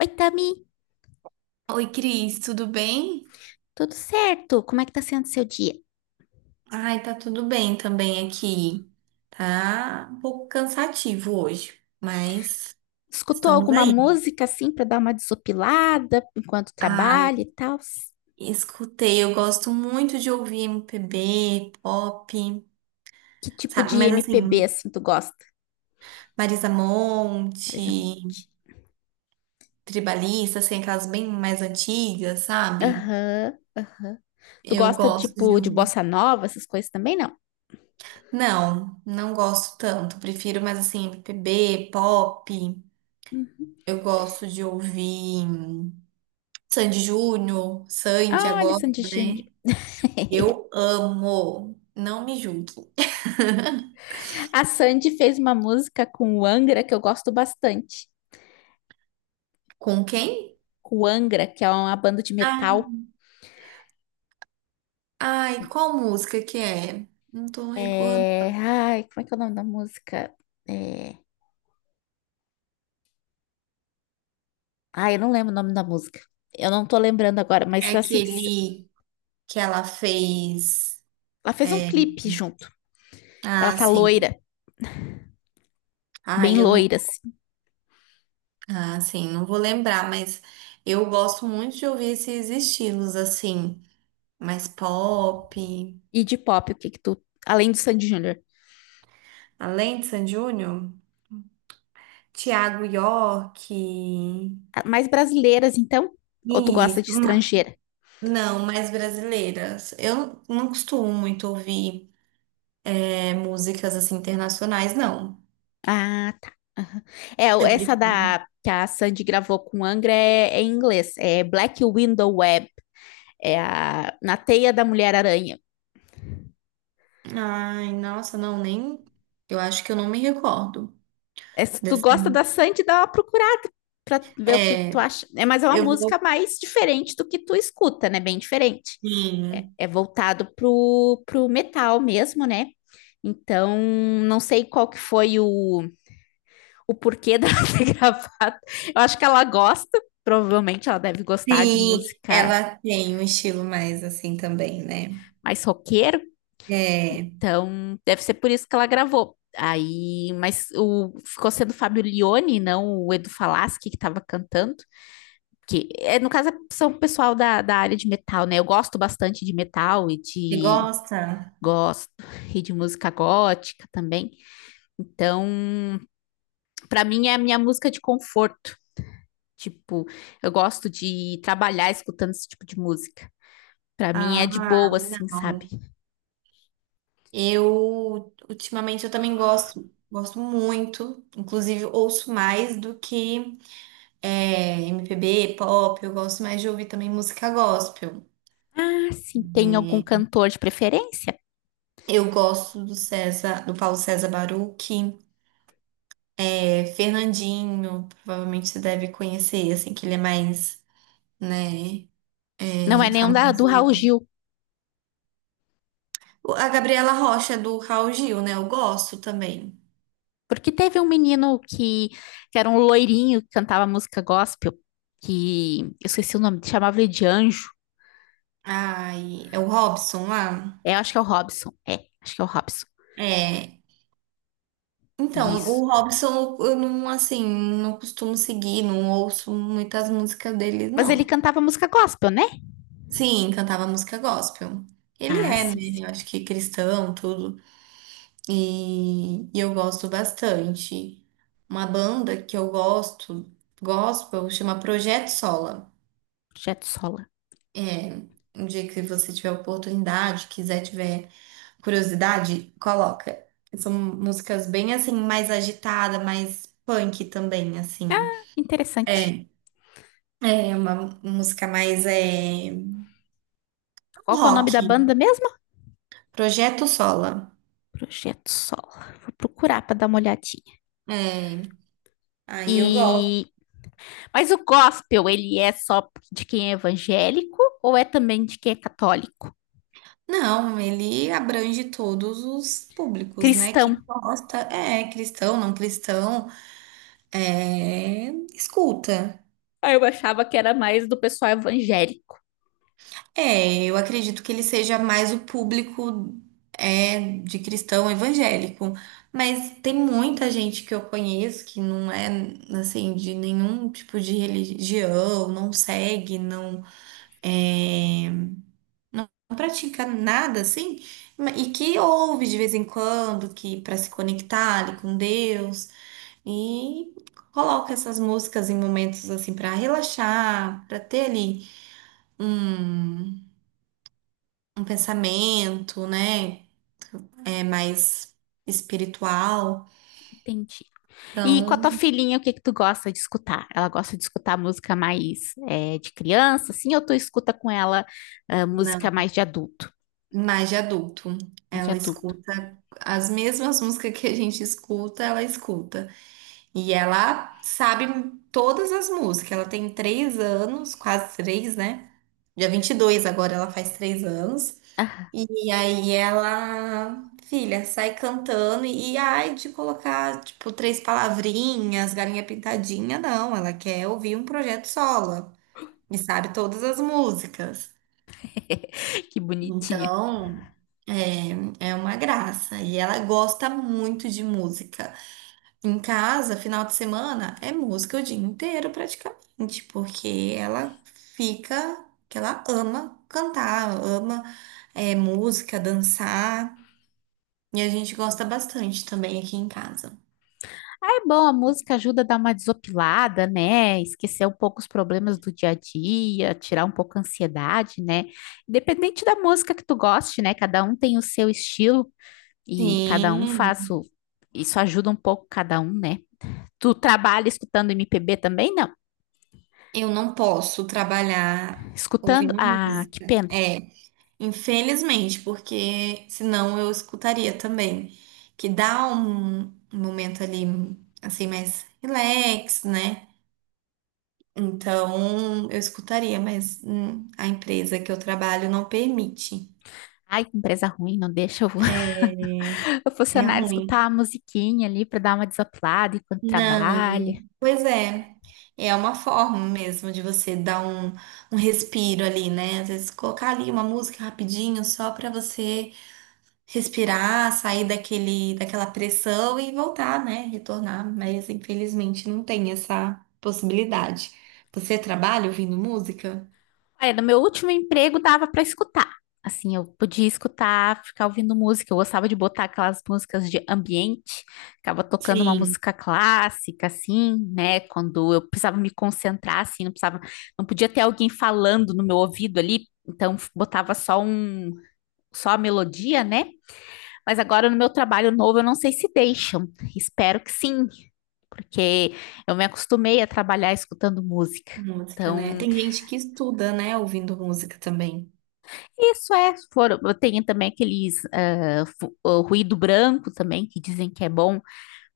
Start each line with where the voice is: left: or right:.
left: Oi, Tami,
right: Oi, Cris, tudo bem?
left: tudo certo? Como é que tá sendo seu dia?
right: Ai, tá tudo bem também aqui. Tá um pouco cansativo hoje, mas
left: Escutou
right: estamos
left: alguma
right: aí.
left: música assim para dar uma desopilada enquanto
right: Ai,
left: trabalha e tal?
right: escutei, eu gosto muito de ouvir MPB, pop,
left: Que tipo
right: sabe?
left: de
right: Mas
left: MPB
right: assim,
left: assim tu gosta?
right: Marisa
left: Marisa
right: Monte,
left: Monte.
right: Tribalista, assim, aquelas bem mais antigas, sabe?
left: Aham, aham. Tu
right: Eu
left: gosta
right: gosto de
left: tipo de
right: ouvir.
left: bossa nova, essas coisas também não?
right: Não, não gosto tanto. Prefiro mais assim, MPB, pop.
left: Hum.
right: Eu gosto de ouvir. Sandy Júnior, Sandy
left: Ah, olha,
right: agora,
left: Sandy Júnior.
right: né? Eu amo. Não me julgue.
left: A Sandy fez uma música com o Angra que eu gosto bastante.
right: Com quem?
left: Com o Angra, que é uma banda de
right: Ah,
left: metal.
right: ai, qual música que é? Não tô recordando.
left: Ai, como é que é o nome da música? É, Ah, eu não lembro o nome da música. Eu não tô lembrando agora,
right: É
left: mas assim, que se-
right: aquele que ela fez.
left: ela fez um
right: é,
left: clipe junto. Ela
right: Ah,
left: tá
right: sim.
left: loira, bem
right: Ai, eu não.
left: loira, assim.
right: Ah, sim, não vou lembrar, mas eu gosto muito de ouvir esses estilos assim, mais pop.
left: E de pop, o que que tu. Além do Sandy Júnior.
right: Além de Sandy Júnior, Thiago York.
left: Ah, mais brasileiras, então? Ou tu gosta
right: Isso.
left: de estrangeira?
right: Não, mais brasileiras. Eu não costumo muito ouvir músicas assim internacionais, não.
left: Ah, tá. É,
right: Eu
left: essa
right: prefiro.
left: da que a Sandy gravou com Angra é em inglês. É Black Window Web. É a Na Teia da Mulher-Aranha.
right: Ai, nossa, não, nem. Eu acho que eu não me recordo
left: Essa- tu
right: dessa.
left: gosta da Sandy, dá uma procurada para ver que
right: É,
left: tu acha. É, mas é uma
right: eu
left: música
right: vou.
left: mais diferente do que tu escuta, né? Bem diferente. É,
right: Sim,
left: é voltado pro metal mesmo, né? Então, não sei qual que foi o porquê dela ter gravado. Eu acho que ela gosta, provavelmente ela deve gostar de
right: sim,
left: música
right: ela tem um estilo mais assim também, né?
left: mais roqueiro,
right: É,
left: então deve ser por isso que ela gravou. Aí, mas o ficou sendo o Fábio Lione, não o Edu Falaschi que estava cantando. Que é, no caso são o pessoal da área de metal, né? Eu gosto bastante de metal e
right: você
left: de
right: gosta?
left: gosto e de música gótica também. Então, para mim é a minha música de conforto. Tipo, eu gosto de trabalhar escutando esse tipo de música. Para mim é
right: Ah,
left: de boa, assim, sabe?
right: não. Eu, ultimamente, eu também gosto, gosto muito. Inclusive, ouço mais do que. É, MPB, pop, eu gosto mais de ouvir também música gospel.
left: Ah, sim, tem algum
right: É,
left: cantor de preferência?
right: eu gosto do César, do Paulo César Baruch, Fernandinho, provavelmente você deve conhecer, assim, que ele é mais, né,
left: Não é nenhum do Raul
right: famoso.
left: Gil,
right: A Gabriela Rocha do Raul Gil, né, eu gosto também.
left: porque teve um menino que era um loirinho que cantava música gospel, que eu esqueci o nome, chamava ele de Anjo.
right: Ai, é o Robson lá?
left: É, eu acho que é o Robson. É, acho que é o Robson.
right: É. Então,
left: Isso.
right: o Robson, eu não, assim, não costumo seguir, não ouço muitas músicas dele,
left: Mas ele
right: não.
left: cantava música gospel, né?
right: Sim, cantava música gospel. Ele
left: Ah,
right: é, né?
left: sim, sim.
right: Eu acho que cristão, tudo. E eu gosto bastante. Uma banda que eu gosto, gospel, chama Projeto Sola.
left: Projeto Sola.
right: É, um dia que você tiver oportunidade, quiser, tiver curiosidade, coloca. São músicas bem assim, mais agitada, mais punk também, assim.
left: Interessante.
right: É, é uma música mais
left: Qual que é o nome
right: rock.
left: da banda mesmo?
right: Projeto Sola.
left: Projeto Sola. Vou procurar para dar uma olhadinha.
right: É, aí eu gosto.
left: E mas o gospel, ele é só de quem é evangélico ou é também de quem é católico?
right: Não, ele abrange todos os públicos, né? Quem
left: Cristão.
right: gosta é cristão, não cristão, escuta.
left: Aí eu achava que era mais do pessoal evangélico.
right: É, eu acredito que ele seja mais o público de cristão evangélico, mas tem muita gente que eu conheço que não é assim de nenhum tipo de religião, não segue, não é, não pratica nada assim, e que ouve de vez em quando, que para se conectar ali com Deus. E coloca essas músicas em momentos assim para relaxar, para ter ali um, um pensamento, né? É mais espiritual.
left: Entendi. E com a tua
right: Então,
left: filhinha, o que que tu gosta de escutar? Ela gosta de escutar música mais é, de criança, assim, ou tu escuta com ela ah,
right: não,
left: música mais de adulto?
right: mais de adulto.
left: Mais de
right: Ela
left: adulto.
right: escuta as mesmas músicas que a gente escuta, ela escuta. E ela sabe todas as músicas. Ela tem 3 anos, quase três, né? Dia 22 agora ela faz 3 anos. E aí ela, filha, sai cantando ai de colocar, tipo, três palavrinhas, galinha pintadinha, não. Ela quer ouvir um projeto solo e sabe todas as músicas.
left: Que bonitinha.
right: Então, é, é uma graça. E ela gosta muito de música. Em casa, final de semana, é música o dia inteiro praticamente, porque ela fica, que ela ama cantar, ama, é, música, dançar. E a gente gosta bastante também aqui em casa.
left: Ah, é bom, a música ajuda a dar uma desopilada, né? Esquecer um pouco os problemas do dia a dia, tirar um pouco a ansiedade, né? Independente da música que tu goste, né? Cada um tem o seu estilo e cada um faz
right: Sim,
left: o... Isso ajuda um pouco cada um, né? Tu trabalha escutando MPB também? Não.
right: eu não posso trabalhar
left: Escutando...
right: ouvindo
left: Ah, que
right: música.
left: pena.
right: É, infelizmente, porque senão eu escutaria também. Que dá um momento ali, assim, mais relax, né? Então, eu escutaria, mas a empresa que eu trabalho não permite.
left: Ai, que empresa ruim, não deixa
right: É,
left: o
right: é
left: funcionário escutar
right: ruim.
left: a musiquinha ali para dar uma desaplada enquanto
right: Não.
left: trabalha.
right: Pois é, é uma forma mesmo de você dar um respiro ali, né? Às vezes colocar ali uma música rapidinho só para você respirar, sair daquele, daquela pressão e voltar, né? Retornar, mas infelizmente não tem essa possibilidade. Você trabalha ouvindo música?
left: Olha, no meu último emprego dava para escutar. Assim, eu podia escutar, ficar ouvindo música. Eu gostava de botar aquelas músicas de ambiente, ficava tocando uma
right: Sim,
left: música clássica, assim, né? Quando eu precisava me concentrar, assim, não podia ter alguém falando no meu ouvido ali, então botava só um, só a melodia, né? Mas agora no meu trabalho novo, eu não sei se deixam. Espero que sim, porque eu me acostumei a trabalhar escutando música.
right: música, né?
left: Então,
right: Tem gente que estuda, né, ouvindo música também.
left: tem também aqueles o ruído branco também, que dizem que é bom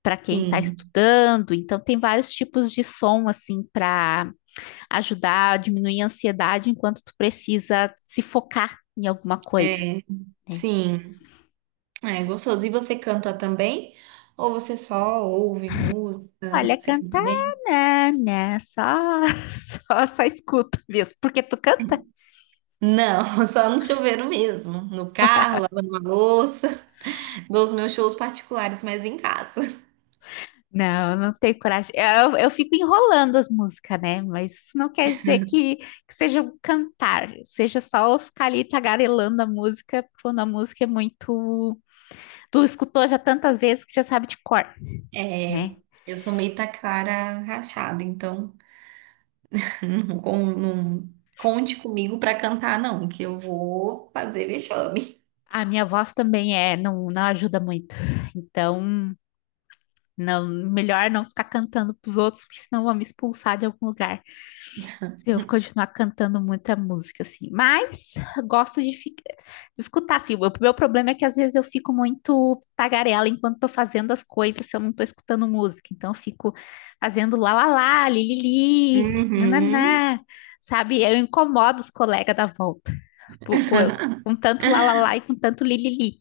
left: para quem está
right: Sim,
left: estudando. Então, tem vários tipos de som, assim, para ajudar a diminuir a ansiedade enquanto tu precisa se focar em alguma coisa.
right: é,
left: Né?
right: sim. Ah, é gostoso. E você canta também? Ou você só ouve música?
left: Olha,
right: Você canta
left: cantar,
right: bem?
left: né, né, só, só escuto mesmo, porque tu canta?
right: Não, só no chuveiro mesmo. No carro, lavando uma louça. Dou os meus shows particulares, mas em casa.
left: Não, não tenho coragem, eu fico enrolando as músicas, né, mas isso não quer dizer que seja um cantar, seja só eu ficar ali tagarelando a música, quando a música é muito, tu escutou já tantas vezes que já sabe de cor, né?
right: É, eu sou meio taquara rachada, então não, não conte comigo pra cantar, não, que eu vou fazer vexame.
left: A minha voz também é, não, não ajuda muito, então, não, melhor não ficar cantando pros outros, porque senão vão me expulsar de algum lugar. Se eu continuar cantando muita música, assim. Mas gosto de escutar, assim. O meu problema é que às vezes eu fico muito tagarela enquanto tô fazendo as coisas, se eu não tô escutando música. Então eu fico fazendo lá, lá, lá, li, li, li,
right: Uhum.
left: nananá, sabe? Eu incomodo os colegas da volta por- com, com tanto lá, lá, lá e com tanto li, li, li.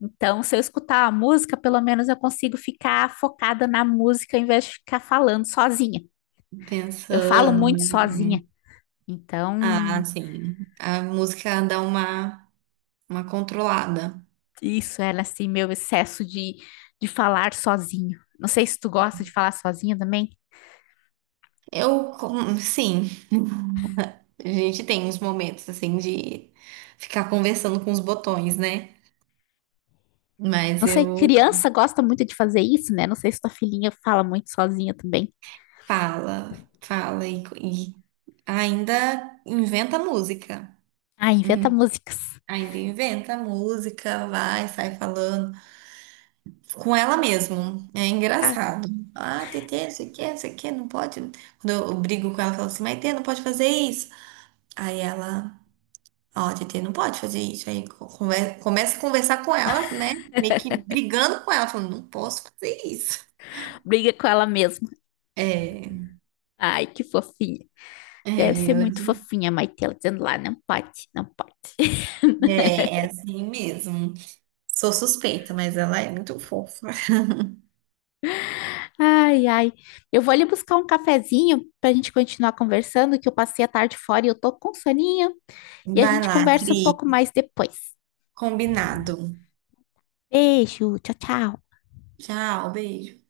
left: Então, se eu escutar a música, pelo menos eu consigo ficar focada na música ao invés de ficar falando sozinha. Eu falo
right: Pensando,
left: muito
right: né?
left: sozinha. Então,
right: Ah, sim. A música dá uma controlada.
left: isso era assim, meu excesso de falar sozinho. Não sei se tu gosta de falar sozinha também.
right: Eu, sim, a gente tem uns momentos assim de ficar conversando com os botões, né? Mas
left: Não sei,
right: eu
left: criança gosta muito de fazer isso, né? Não sei se tua filhinha fala muito sozinha também.
right: fala, fala e ainda inventa música.
left: Ah, inventa
right: Uhum.
left: músicas.
right: Ainda inventa música, vai, sai falando com ela mesmo. É
left: Ah,
right: engraçado. Ah, Tetê, não sei o que, não sei o que, não pode. Quando eu brigo com ela, eu falo assim, mas Tetê, não pode fazer isso. Aí ela. Ó, a TT não pode fazer isso. Aí começa a conversar com ela, né? Meio que brigando com ela, falando, não posso fazer isso.
left: briga com ela mesma.
right: É,
left: Ai, que fofinha. Deve ser
right: ela
left: muito fofinha, a Maitela, dizendo lá, não pode, não pode.
right: é assim mesmo. Sou suspeita, mas ela é muito fofa.
left: Ai, ai. Eu vou ali buscar um cafezinho pra gente continuar conversando, que eu passei a tarde fora e eu tô com soninho. E a
right: Vai
left: gente
right: lá,
left: conversa um pouco
right: Cris.
left: mais depois.
right: Combinado.
left: Beijo, tchau, tchau.
right: Tchau, beijo.